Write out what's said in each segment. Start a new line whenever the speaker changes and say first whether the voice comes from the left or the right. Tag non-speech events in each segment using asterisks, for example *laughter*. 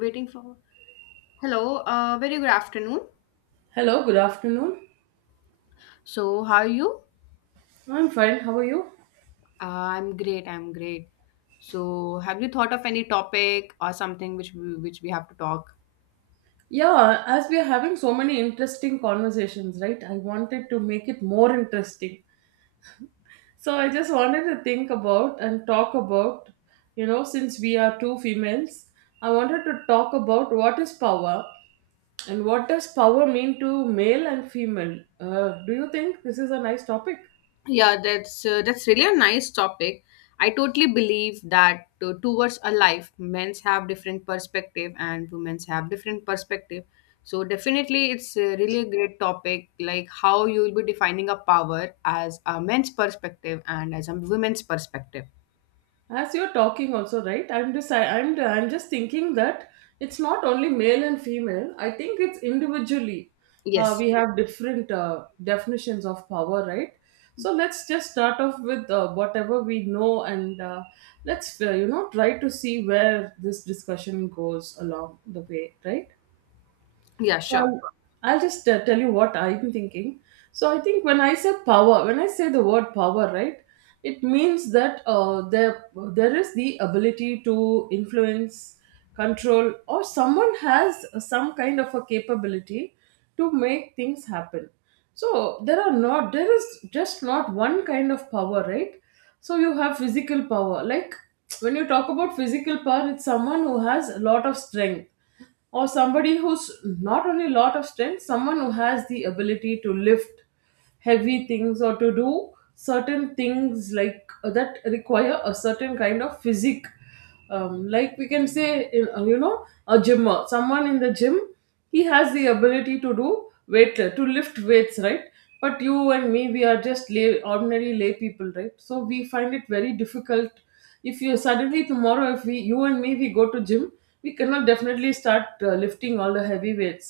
left: Waiting for. Hello, very good afternoon.
right: Hello, good afternoon.
left: So, how are you?
right: I'm fine. How are you?
left: I'm great, I'm great. So, have you thought of any topic or something which we have to talk?
right: Yeah, as we are having so many interesting conversations, right? I wanted to make it more interesting. So I just wanted to think about and talk about, since we are two females, I wanted to talk about what is power and what does power mean to male and female. Do you think this is a nice topic?
left: Yeah, that's really a nice topic. I totally believe that towards a life, men's have different perspective and women's have different perspective. So definitely, it's really a great topic. Like how you will be defining a power as a men's perspective and as a women's perspective.
right: As you're talking also, right, I'm just thinking that it's not only male and female. I think it's individually, uh,
left: Yes.
right: we have different definitions of power, right? So let's just start off with whatever we know, and let's try to see where this discussion goes along the way, right?
left: Yeah.
right: So
left: Sure.
right: I'll just tell you what I'm thinking. So I think when I say power, when I say the word power, right, it means that there is the ability to influence, control, or someone has some kind of a capability to make things happen. So there is just not one kind of power, right? So you have physical power. Like, when you talk about physical power, it's someone who has a lot of strength, or somebody who's not only lot of strength, someone who has the ability to lift heavy things or to do certain things like, that require a certain kind of physique. Like, we can say in, you know a gymmer, someone in the gym, he has the ability to lift weights, right? But you and me, we are just lay ordinary lay people, right? So we find it very difficult. If you suddenly tomorrow, if we you and me, we go to gym, we cannot definitely start lifting all the heavy weights.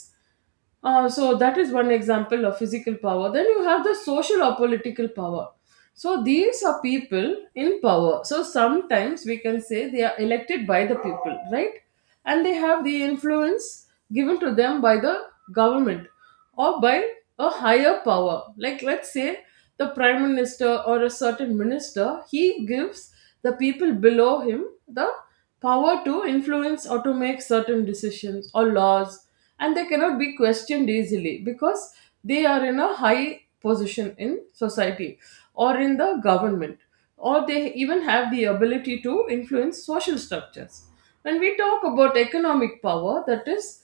right: So that is one example of physical power. Then you have the social or political power. So these are people in power. So sometimes we can say they are elected by the people, right? And they have the influence given to them by the government, or by a higher power. Like, let's say the prime minister or a certain minister, he gives the people below him the power to influence or to make certain decisions or laws, and they cannot be questioned easily because they are in a high position in society or in the government, or they even have the ability to influence social structures. When we talk about economic power, that is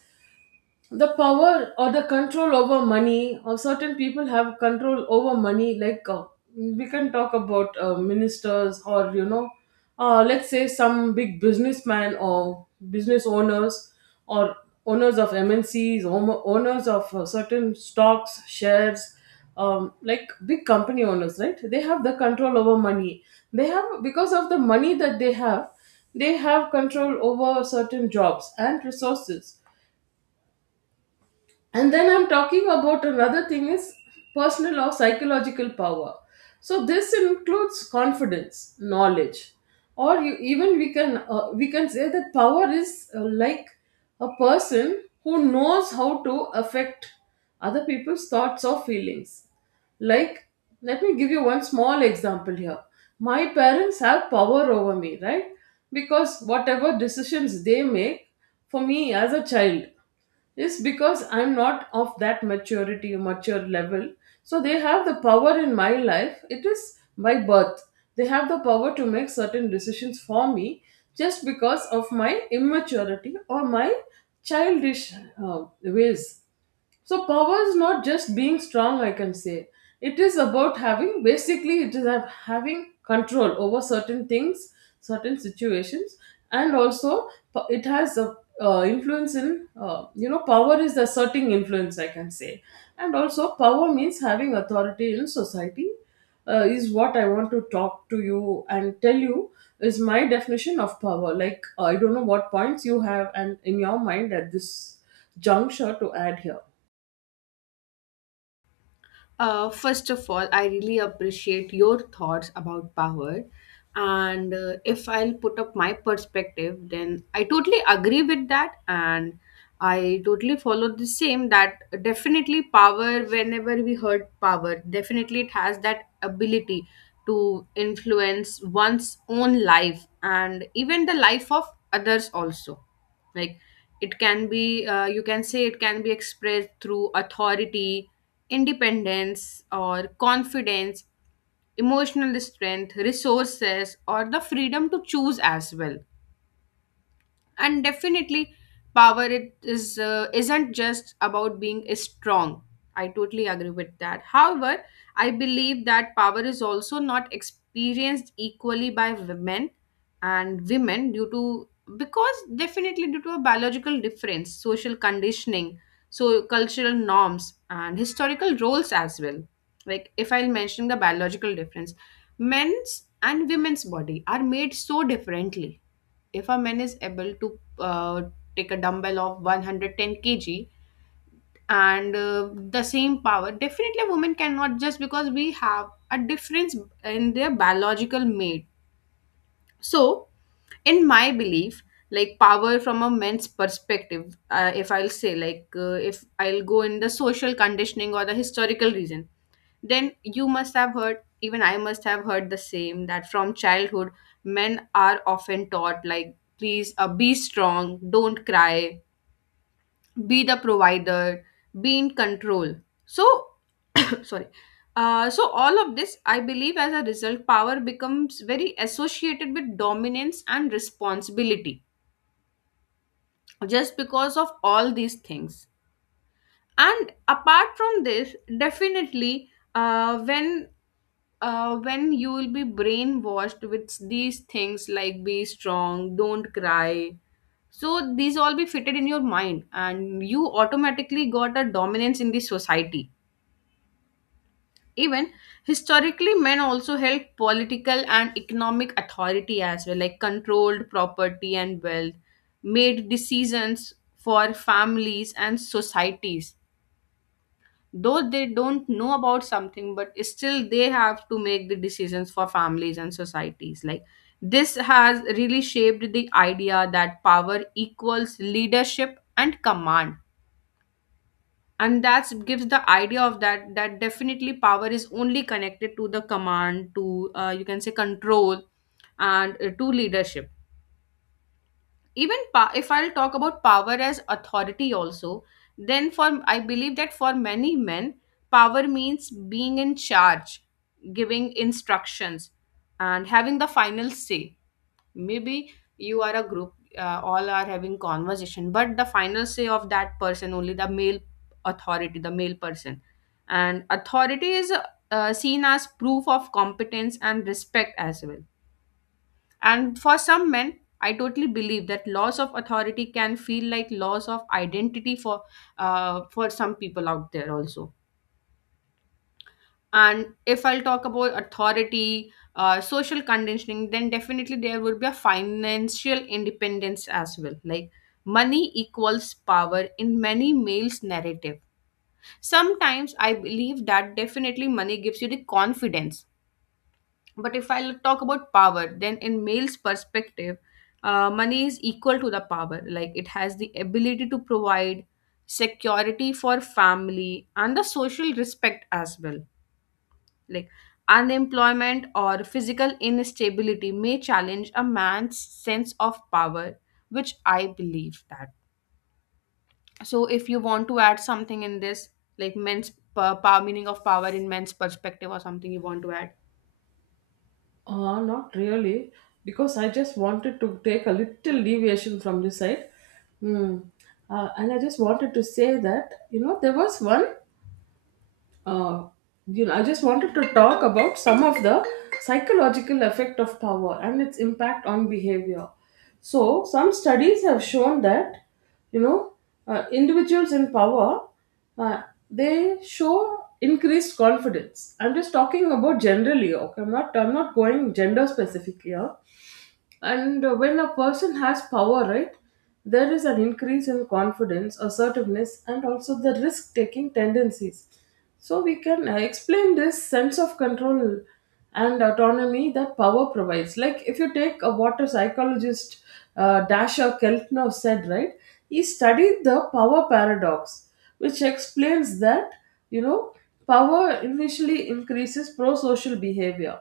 right: the power or the control over money, or certain people have control over money. Like, we can talk about ministers, or let's say some big businessman or business owners, or owners of MNCs, owners of certain stocks, shares, like, big company owners, right? They have the control over money. They have Because of the money that they have, they have control over certain jobs and resources. And then I'm talking about another thing is personal or psychological power. So this includes confidence, knowledge, or you, even we can say that power is, like, a person who knows how to affect other people's thoughts or feelings. Like, let me give you one small example here. My parents have power over me, right? Because whatever decisions they make for me as a child is because I'm not of that mature level. So they have the power in my life. It is by birth. They have the power to make certain decisions for me just because of my immaturity or my childish ways. So power is not just being strong, I can say. It is about having basically it is ab- having control over certain things, certain situations, and also, it has a influence in you know power is asserting influence, I can say, and also power means having authority in society. Is what I want to talk to you and tell you is my definition of power. Like, I don't know what points you have and in your mind at this juncture to add here.
left: First of all, I really appreciate your thoughts about power. And if I'll put up my perspective, then I totally agree with that. And I totally follow the same, that definitely power, whenever we heard power, definitely it has that ability to influence one's own life and even the life of others also, like it can be, you can say it can be expressed through authority, independence, or confidence, emotional strength, resources, or the freedom to choose as well. And definitely power, it is isn't just about being strong. I totally agree with that. However, I believe that power is also not experienced equally by women and women, due to, because definitely due to a biological difference, social conditioning, so cultural norms and historical roles as well. Like if I'll mention the biological difference, men's and women's body are made so differently. If a man is able to take a dumbbell of 110 kg, and the same power definitely women cannot, just because we have a difference in their biological mate. So in my belief, like power from a man's perspective, if I'll say like, if I'll go in the social conditioning or the historical reason, then you must have heard, even I must have heard the same, that from childhood, men are often taught, like, please, be strong, don't cry, be the provider, be in control. So, *coughs* sorry. So all of this, I believe, as a result, power becomes very associated with dominance and responsibility just because of all these things. And apart from this, definitely, uh, when when you will be brainwashed with these things, like be strong, don't cry, so these all be fitted in your mind and you automatically got a dominance in the society. Even historically, men also held political and economic authority as well, like controlled property and wealth, made decisions for families and societies, though they don't know about something, but still they have to make the decisions for families and societies. Like this has really shaped the idea that power equals leadership and command. And that gives the idea of that definitely power is only connected to the command, to, you can say, control, and to leadership. If I'll talk about power as authority also, then for I believe that for many men, power means being in charge, giving instructions, and having the final say. Maybe you are a group, all are having conversation, but the final say of that person only, the male authority, the male person. And authority is seen as proof of competence and respect as well. And for some men, I totally believe that loss of authority can feel like loss of identity, for some people out there also. And if I'll talk about authority, social conditioning, then definitely there would be a financial independence as well. Like money equals power in many males' narrative. Sometimes I believe that definitely money gives you the confidence. But if I'll talk about power, then in male's perspective, money is equal to the power. Like it has the ability to provide security for family and the social respect as well. Like unemployment or physical instability may challenge a man's sense of power, which I believe that. So if you want to add something in this, like men's power, meaning of power in men's perspective, or something you want to add.
right: Not really, because I just wanted to take a little deviation from this side. Hmm. And I just wanted to say that, there was one. uh, I just wanted to talk about some of the psychological effect of power and its impact on behavior. So, some studies have shown that, you know, individuals in power, uh, they show increased confidence. I'm just talking about generally. Okay, I'm not. I'm not going gender specific here. And when a person has power, right, there is an increase in confidence, assertiveness, and also the risk taking tendencies. So, we can explain this sense of control and autonomy that power provides. Like, if you take what a water psychologist, Dasha Keltner said, right, he studied the power paradox, which explains that, you know, power initially increases pro social behavior.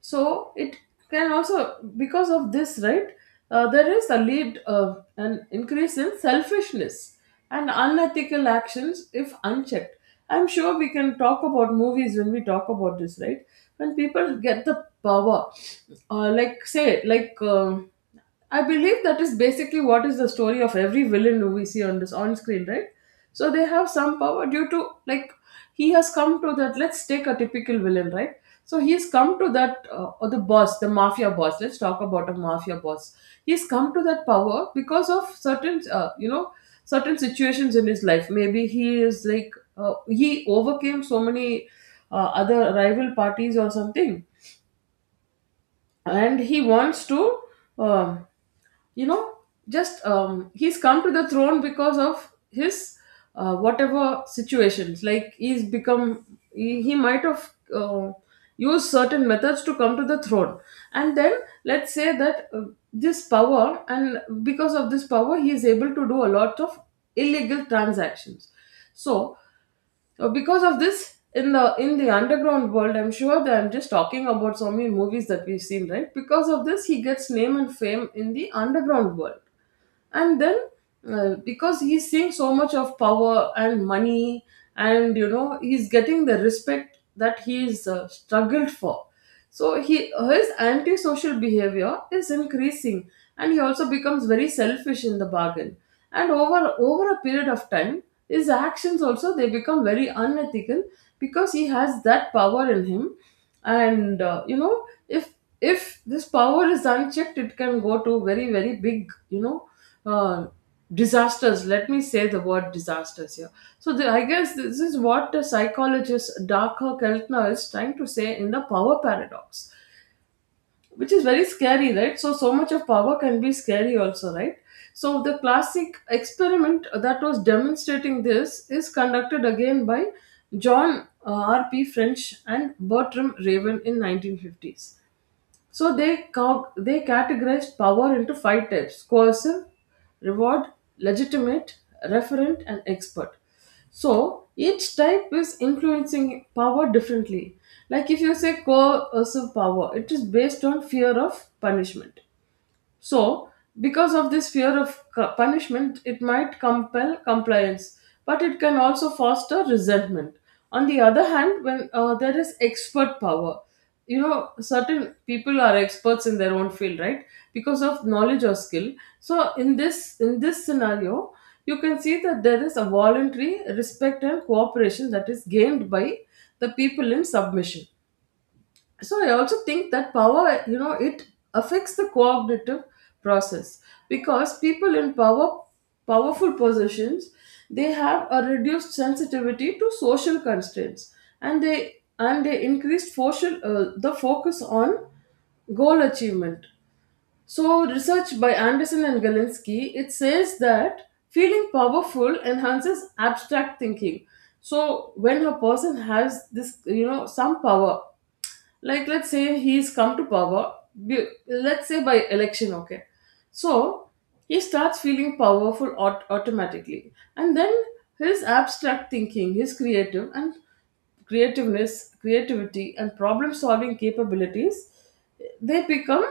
right: So it can also, because of this, right, there is a lead an increase in selfishness and unethical actions if unchecked. I'm sure we can talk about movies when we talk about this, right? When people get the power, like, say, like, I believe that is basically what is the story of every villain who we see on screen, right? So they have some power due to, like, he has come to that. Let's take a typical villain, right? So he's come to that, or the boss, the mafia boss. Let's talk about a mafia boss. He's come to that power because of certain situations in his life. Maybe he is, like, he overcame so many other rival parties or something, and he wants to. um you know just, he's come to the throne because of his whatever situations. Like, he's become, he might have used certain methods to come to the throne. And then let's say that, this power, and because of this power he is able to do a lot of illegal transactions. So, because of this, in the underground world, I'm sure that I'm just talking about so many movies that we've seen, right? Because of this, he gets name and fame in the underground world. And then, because he's seeing so much of power and money, and he's getting the respect that he's struggled for, so he his antisocial behavior is increasing, and he also becomes very selfish in the bargain. And over a period of time, his actions also, they become very unethical because he has that power in him. And, if this power is unchecked, it can go to very, very big, uh, disasters. Let me say the word disasters here. I guess this is what the psychologist Darker Keltner is trying to say in the power paradox, which is very scary, right? So, so much of power can be scary also, right? So the classic experiment that was demonstrating this is conducted again by John, R.P. French and Bertram Raven in 1950s. So they categorized power into five types: coercive, reward, legitimate, referent, and expert. So each type is influencing power differently. Like, if you say coercive power, it is based on fear of punishment. So, because of this fear of punishment, it might compel compliance, but it can also foster resentment. On the other hand, when there is expert power, certain people are experts in their own field, right? Because of knowledge or skill. So, in this scenario, you can see that there is a voluntary respect and cooperation that is gained by the people in submission. So I also think that power, it affects the cognitive process because people in power powerful positions, they have a reduced sensitivity to social constraints, and they increased social the focus on goal achievement. So, research by Anderson and Galinsky, it says that feeling powerful enhances abstract thinking. So, when a person has this, some power, like, let's say he's come to power let's say by election, okay, so he starts feeling powerful automatically, and then his abstract thinking, his creative and creativeness, creativity and problem solving capabilities, they become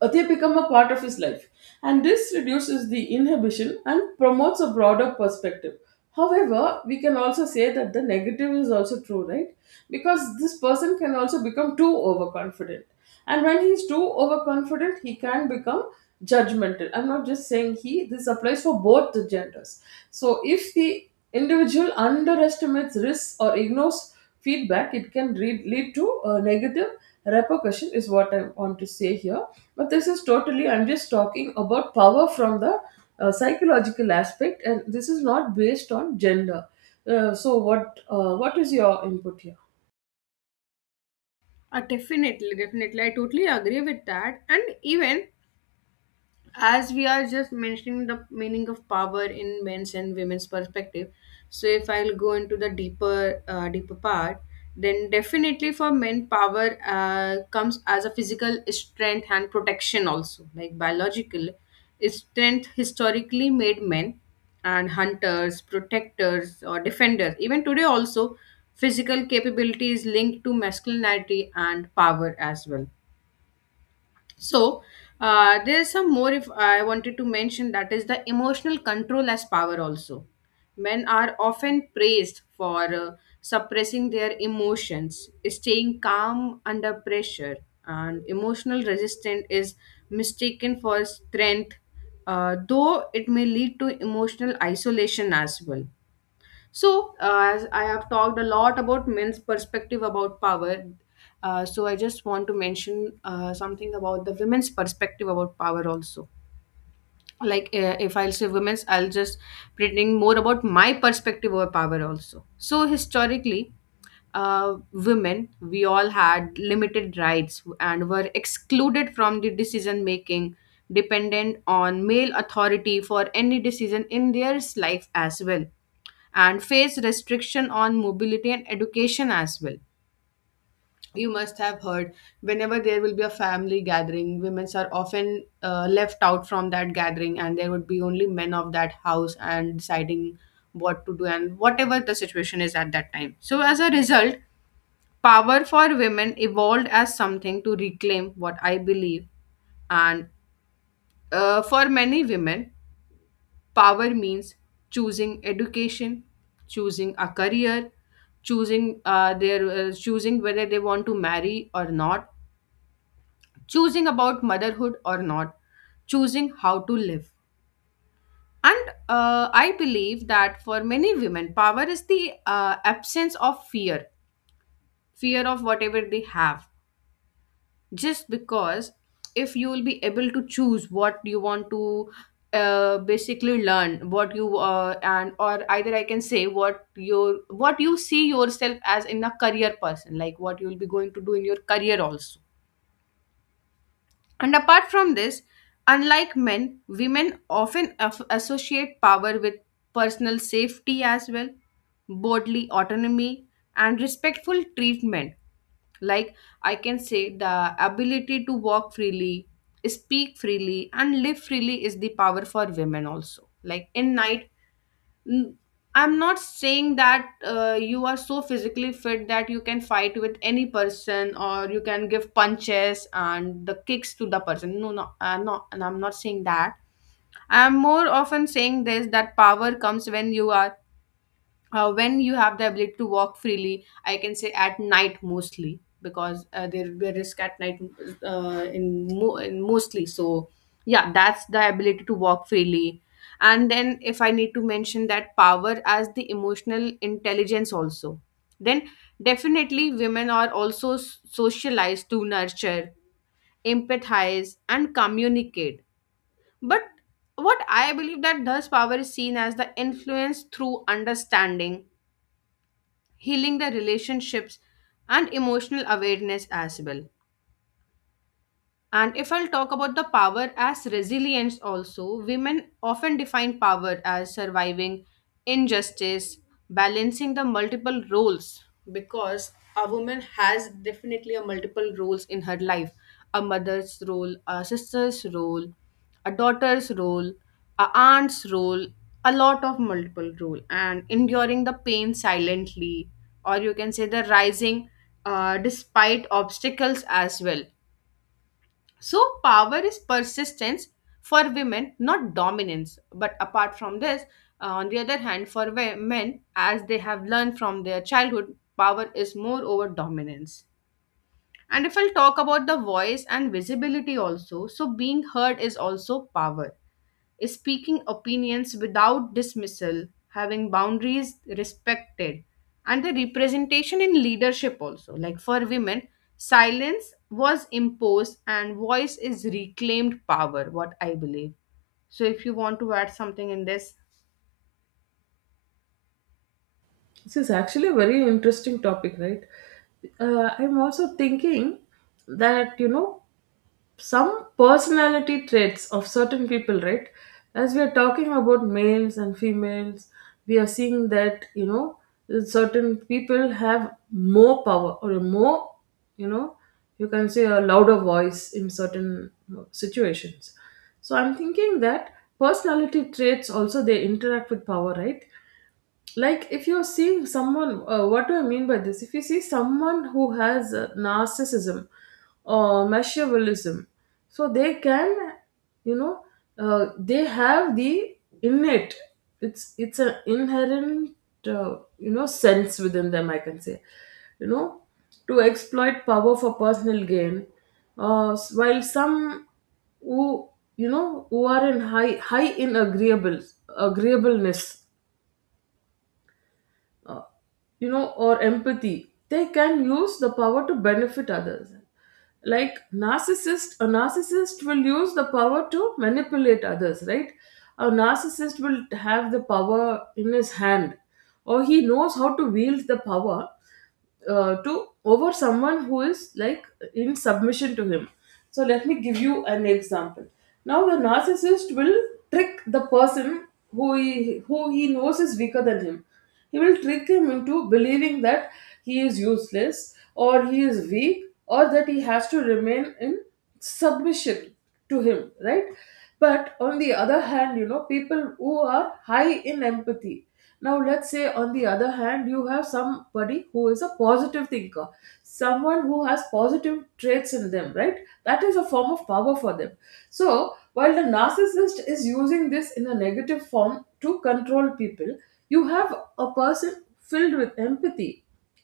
right: they become a part of his life. And this reduces the inhibition and promotes a broader perspective. However, we can also say that the negative is also true, right? Because this person can also become too overconfident. And when he's too overconfident, he can become judgmental. I'm not just saying he, this applies for both the genders. So if the individual underestimates risks or ignores feedback it can lead to a negative repercussion is what I want to say here, but this is totally, I'm just talking about power from the psychological aspect, and this is not based on gender. So what is your input here?
left: Definitely. I totally agree with that. And even as we are just mentioning the meaning of power in men's and women's perspective, so if I'll go into the deeper part, then definitely for men, power comes as a physical strength and protection also, like biological strength historically made men and hunters, protectors, or defenders. Even today also, physical capability is linked to masculinity and power as well. So there's some more, if I wanted to mention, that is the emotional control as power also. Men are often praised for suppressing their emotions, staying calm under pressure, and emotional resistance is mistaken for strength, though it may lead to emotional isolation as well. So, as I have talked a lot about men's perspective about power, so I just want to mention something about the women's perspective about power also. Like, if I'll say women's, I'll just pretending more about my perspective over power also. So, historically, women, we all had limited rights and were excluded from the decision making, dependent on male authority for any decision in their life as well, and face restriction on mobility and education as well. You must have heard, whenever there will be a family gathering, women are often left out from that gathering, and there would be only men of that house and deciding what to do and whatever the situation is at that time. So, as a result, power for women evolved as something to reclaim, what I believe. And for many women, power means choosing education, choosing a career, choosing their choosing whether they want to marry or not, choosing about motherhood or not, choosing how to live. And I believe that for many women, power is the absence of fear, fear of whatever they have, just because if you will be able to choose what you want to basically learn, what you and, or either I can say, what your, what you see yourself as in a career person, like what you will be going to do in your career also. And apart from this, unlike men, women often associate power with personal safety as well, bodily autonomy, and respectful treatment. Like, I can say, the ability to walk freely, speak freely, and live freely is the power for women also. Like in night, n- I'm not saying that you are so physically fit that you can fight with any person, or you can give punches and the kicks to the person. No, no, no, and I'm not saying that. I'm more often saying this, that power comes when you are when you have the ability to walk freely, I can say, at night mostly, because there will be a risk at night, in mostly. So yeah, that's the ability to walk freely. And then if I need to mention that power as the emotional intelligence also, then definitely women are also socialized to nurture, empathize, and communicate, but what I believe, that thus power is seen as the influence through understanding, healing the relationships, and emotional awareness as well. And if I'll talk about the power as resilience, also, women often define power as surviving injustice, balancing the multiple roles, because a woman has definitely a multiple roles in her life: a mother's role, a sister's role, a daughter's role, a aunt's role, a lot of multiple role, and enduring the pain silently, or you can say the rising despite obstacles as well. So, power is persistence for women, not dominance. But apart from this, on the other hand, for men, as they have learned from their childhood, power is more over dominance. And if I'll talk about the voice and visibility also, so being heard is also power, speaking opinions without dismissal, having boundaries respected, and the representation in leadership also. Like for women, silence was imposed and voice is reclaimed power, what I believe. So if you want to add something in this,
right: This is actually a very interesting topic, right? I'm also thinking that, you know, some personality traits of certain people, right? As we are talking about males and females, we are seeing that, you know, certain people have more power or a more, you know, you can say a louder voice in certain situations. So I'm thinking that personality traits also, they interact with power, right? Like if you are seeing someone what do I mean by this? If you see someone who has narcissism or machiavellism, so they can, you know, they have the innate, it's an inherent you know, sense within them, I can say, you know, to exploit power for personal gain. While some who, you know, who are in high in agreeableness, uh, you know, or empathy, they can use the power to benefit others. Like narcissist, a narcissist will use the power to manipulate others, right? A narcissist will have the power in his hand, or he knows how to wield the power to over someone who is like in submission to him. So let me give you an example. Now the narcissist will trick the person who he knows is weaker than him. He will trick him into believing that he is useless or he is weak or that he has to remain in submission to him, right? But on the other hand, you know, people who are high in empathy, now, let's say on the other hand, you have somebody who is a positive thinker, someone who has positive traits in them, right? That is a form of power for them. So while the narcissist is using this in a negative form to control people, you have a person filled with empathy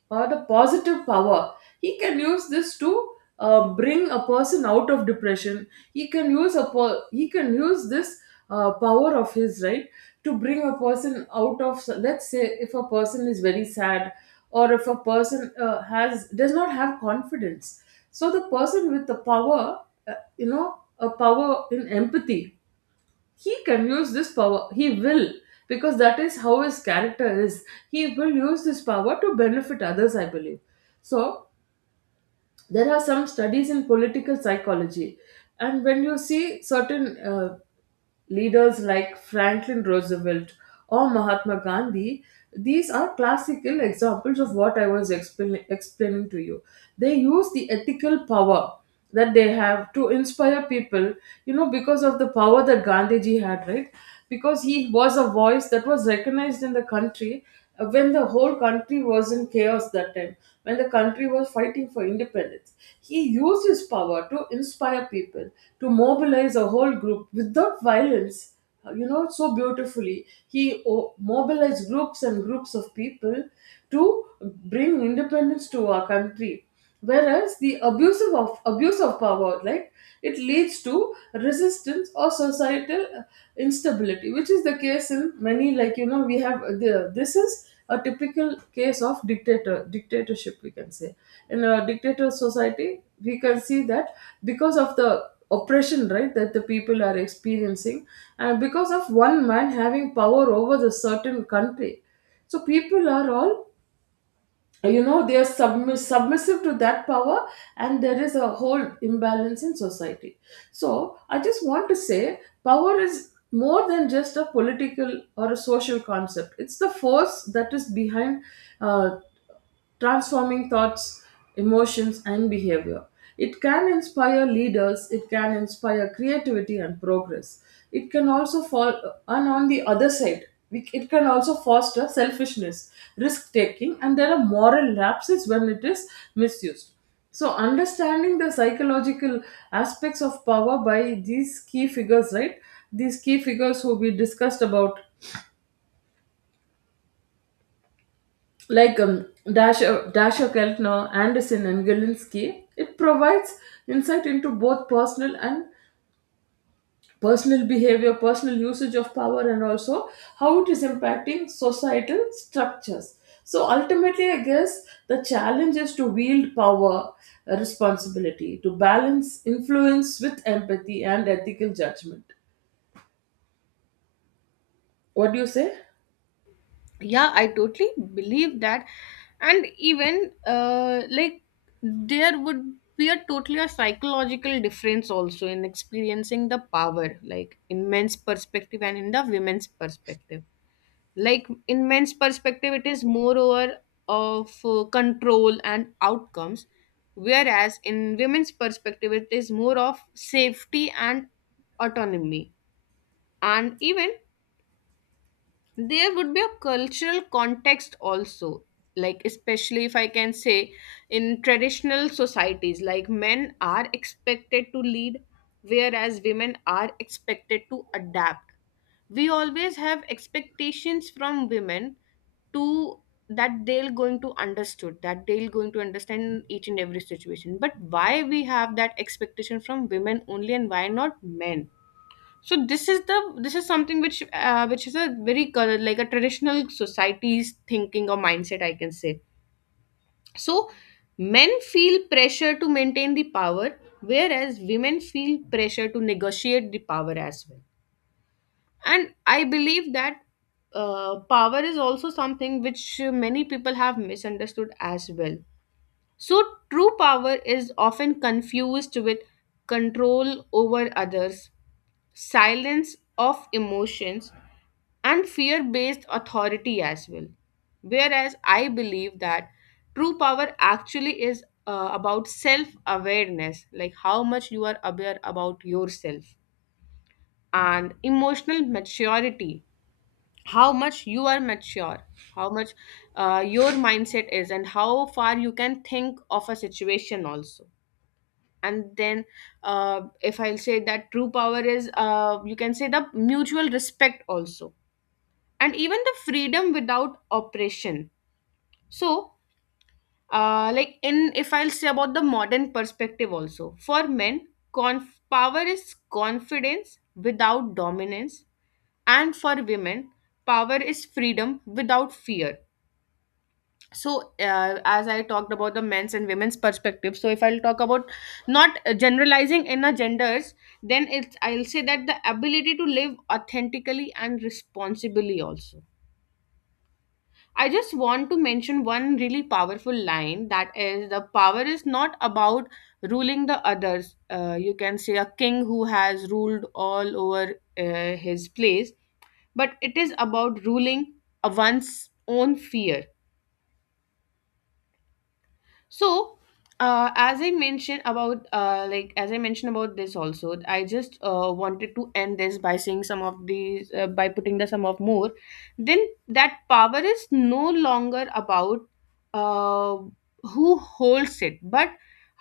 right: or the positive power. He can use this to bring a person out of depression. He can use this power of his, right, to bring a person out of. Let's say if a person is very sad, or if a person has does not have confidence. So the person with the power, uh, you know, a power in empathy, he can use this power. He will, because that is how his character is, he will use this power to benefit others, I believe. So there are some studies in political psychology, and when you see certain leaders like Franklin Roosevelt or Mahatma Gandhi, these are classical examples of what I was explaining to you. They use the ethical power that they have to inspire people, you know, because of the power that Gandhiji had, right? Because he was a voice that was recognized in the country when the whole country was in chaos, that time when the country was fighting for independence. He used his power to inspire people, to mobilize a whole group without violence, you know, so beautifully. Mobilized groups and groups of people to bring independence to our country, whereas the abusive of abuse of power, like, it leads to resistance or societal instability, which is the case in many, like, you know, we have the this is a typical case of dictatorship, we can say. In a dictator society, we can see that because of the oppression, right, that the people are experiencing, and because of one man having power over the certain country, so people are all, you know, they are submissive to that power, and there is a whole imbalance in society. So I just want to say power is more than just a political or a social concept. It's the force that is behind uh, transforming thoughts, emotions, and behavior. It can inspire leaders, it can inspire creativity and progress. It can also fall, and on the other side, it can also foster selfishness, risk taking, and there are moral lapses when it is misused. So, understanding the psychological aspects of power by these key figures, right? These key figures who we discussed about, like Dasha, Dasha Keltner, Anderson, and Galinsky, it provides insight into both personal and personal behavior, personal usage of power, and also how it is impacting societal structures. So ultimately, I guess the challenge is to wield power, responsibility, to balance influence with empathy and ethical judgment. What do you say?
left: yeah, I totally believe that. And even like, there would be a totally a psychological difference also in experiencing the power, like in men's perspective and in the women's perspective. Like in men's perspective, it is moreover of control and outcomes, whereas in women's perspective, it is more of safety and autonomy. And even there would be a cultural context also, like especially if I can say, in traditional societies, like men are expected to lead, whereas women are expected to adapt. We always have expectations from women to, that they're going to understood, that they're going to understand each and every situation, but why we have that expectation from women only and why not men? So this is something which is a very like a traditional society's thinking or mindset, I can say. So men feel pressure to maintain the power, whereas women feel pressure to negotiate the power as well. And I believe that power is also something which many people have misunderstood as well. So true power is often confused with control over others, silence of emotions, and fear based authority as well. Whereas I believe that true power actually is about self awareness, like how much you are aware about yourself, and emotional maturity, how much you are mature, how much your mindset is, and how far you can think of a situation also. And then, if I'll say that true power is, you can say, the mutual respect also, and even the freedom without oppression. So like in, if I'll say about the modern perspective also, for men, power is confidence without dominance, and for women, power is freedom without fear. So as I talked about the men's and women's perspective, so if I'll talk about not generalizing in a genders, then it's, I'll say that the ability to live authentically and responsibly also. I just want to mention one really powerful line, that is, the power is not about ruling the others. You can say a king who has ruled all over his place, but it is about ruling one's own fear. So as I mentioned about this also, I just wanted to end this by saying some of these, by putting the sum of more, then that power is no longer about uh, who holds it, but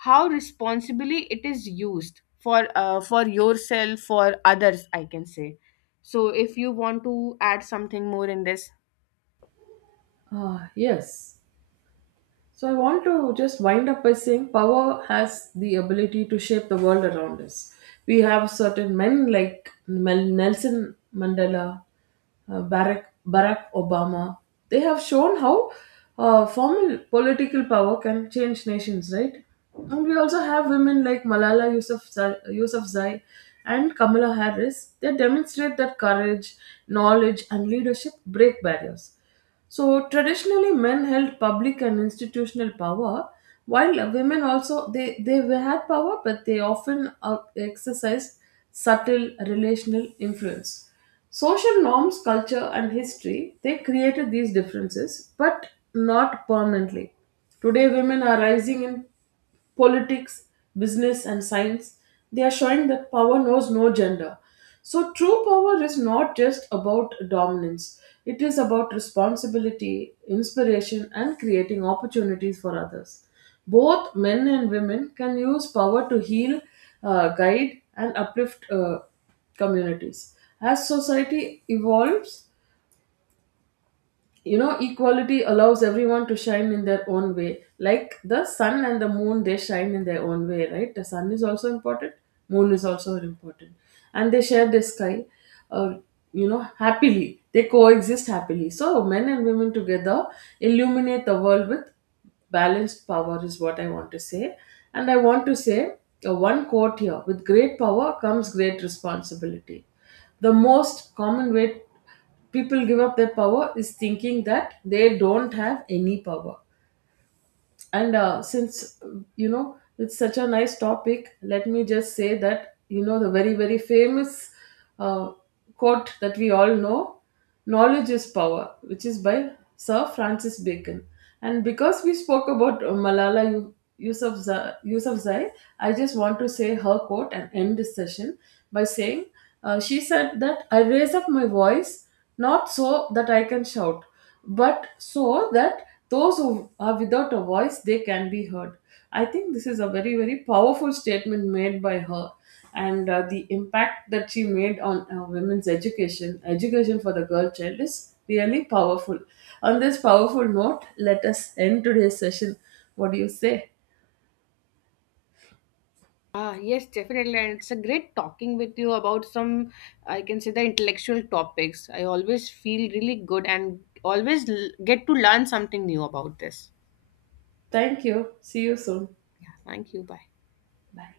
left: how responsibly it is used for, for yourself, for others, I can say. So if you want to add something more in this,
right: Ah, yes. So I want to just wind up by saying power has the ability to shape the world around us. We have certain men like Nelson Mandela, Barack Obama. They have shown how formal political power can change nations, right? And we also have women like Yousafzai and Kamala Harris. They demonstrate that courage, knowledge, and leadership break barriers. So traditionally, men held public and institutional power, while women also, they had power, but they often exercised subtle relational influence. Social norms, culture, and history, they created these differences, but not permanently. Today, women are rising in politics, business, and science, they are showing that power knows no gender. So, true power is not just about dominance, it is about responsibility, inspiration, and creating opportunities for others. Both men and women can use power to heal, guide, and uplift communities. As society evolves, you know, equality allows everyone to shine in their own way, like the sun and the moon, they shine in their own way, right? The sun is also important, moon is also important, and they share the sky, uh, you know, happily, they coexist happily. So men and women together illuminate the world with balanced power, is what I want to say. And I want to say one quote here: with great power comes great responsibility. The most common way people give up their power is thinking that they don't have any power. And since you know, it's such a nice topic, let me just say that, you know, the very, very famous uh, quote that we all know: knowledge is power, which is by Sir Francis Bacon. And because we spoke about Yousafzai, Yousafzai, I just want to say her quote and end this session by saying she said that I raise up my voice not so that I can shout, but so that those who are without a voice, they can be heard. I think this is a very, very powerful statement made by her, and the impact that she made on women's education, education for the girl child, is really powerful. On this powerful note, let us end today's session. What do you say?
left: ah, yes, definitely. And it's a great talking with you about some, I can say, the intellectual topics. I always feel really good and always get to learn something new about this.
right: Thank you. See you soon.
left: Yeah, thank you. Bye.
right: Bye.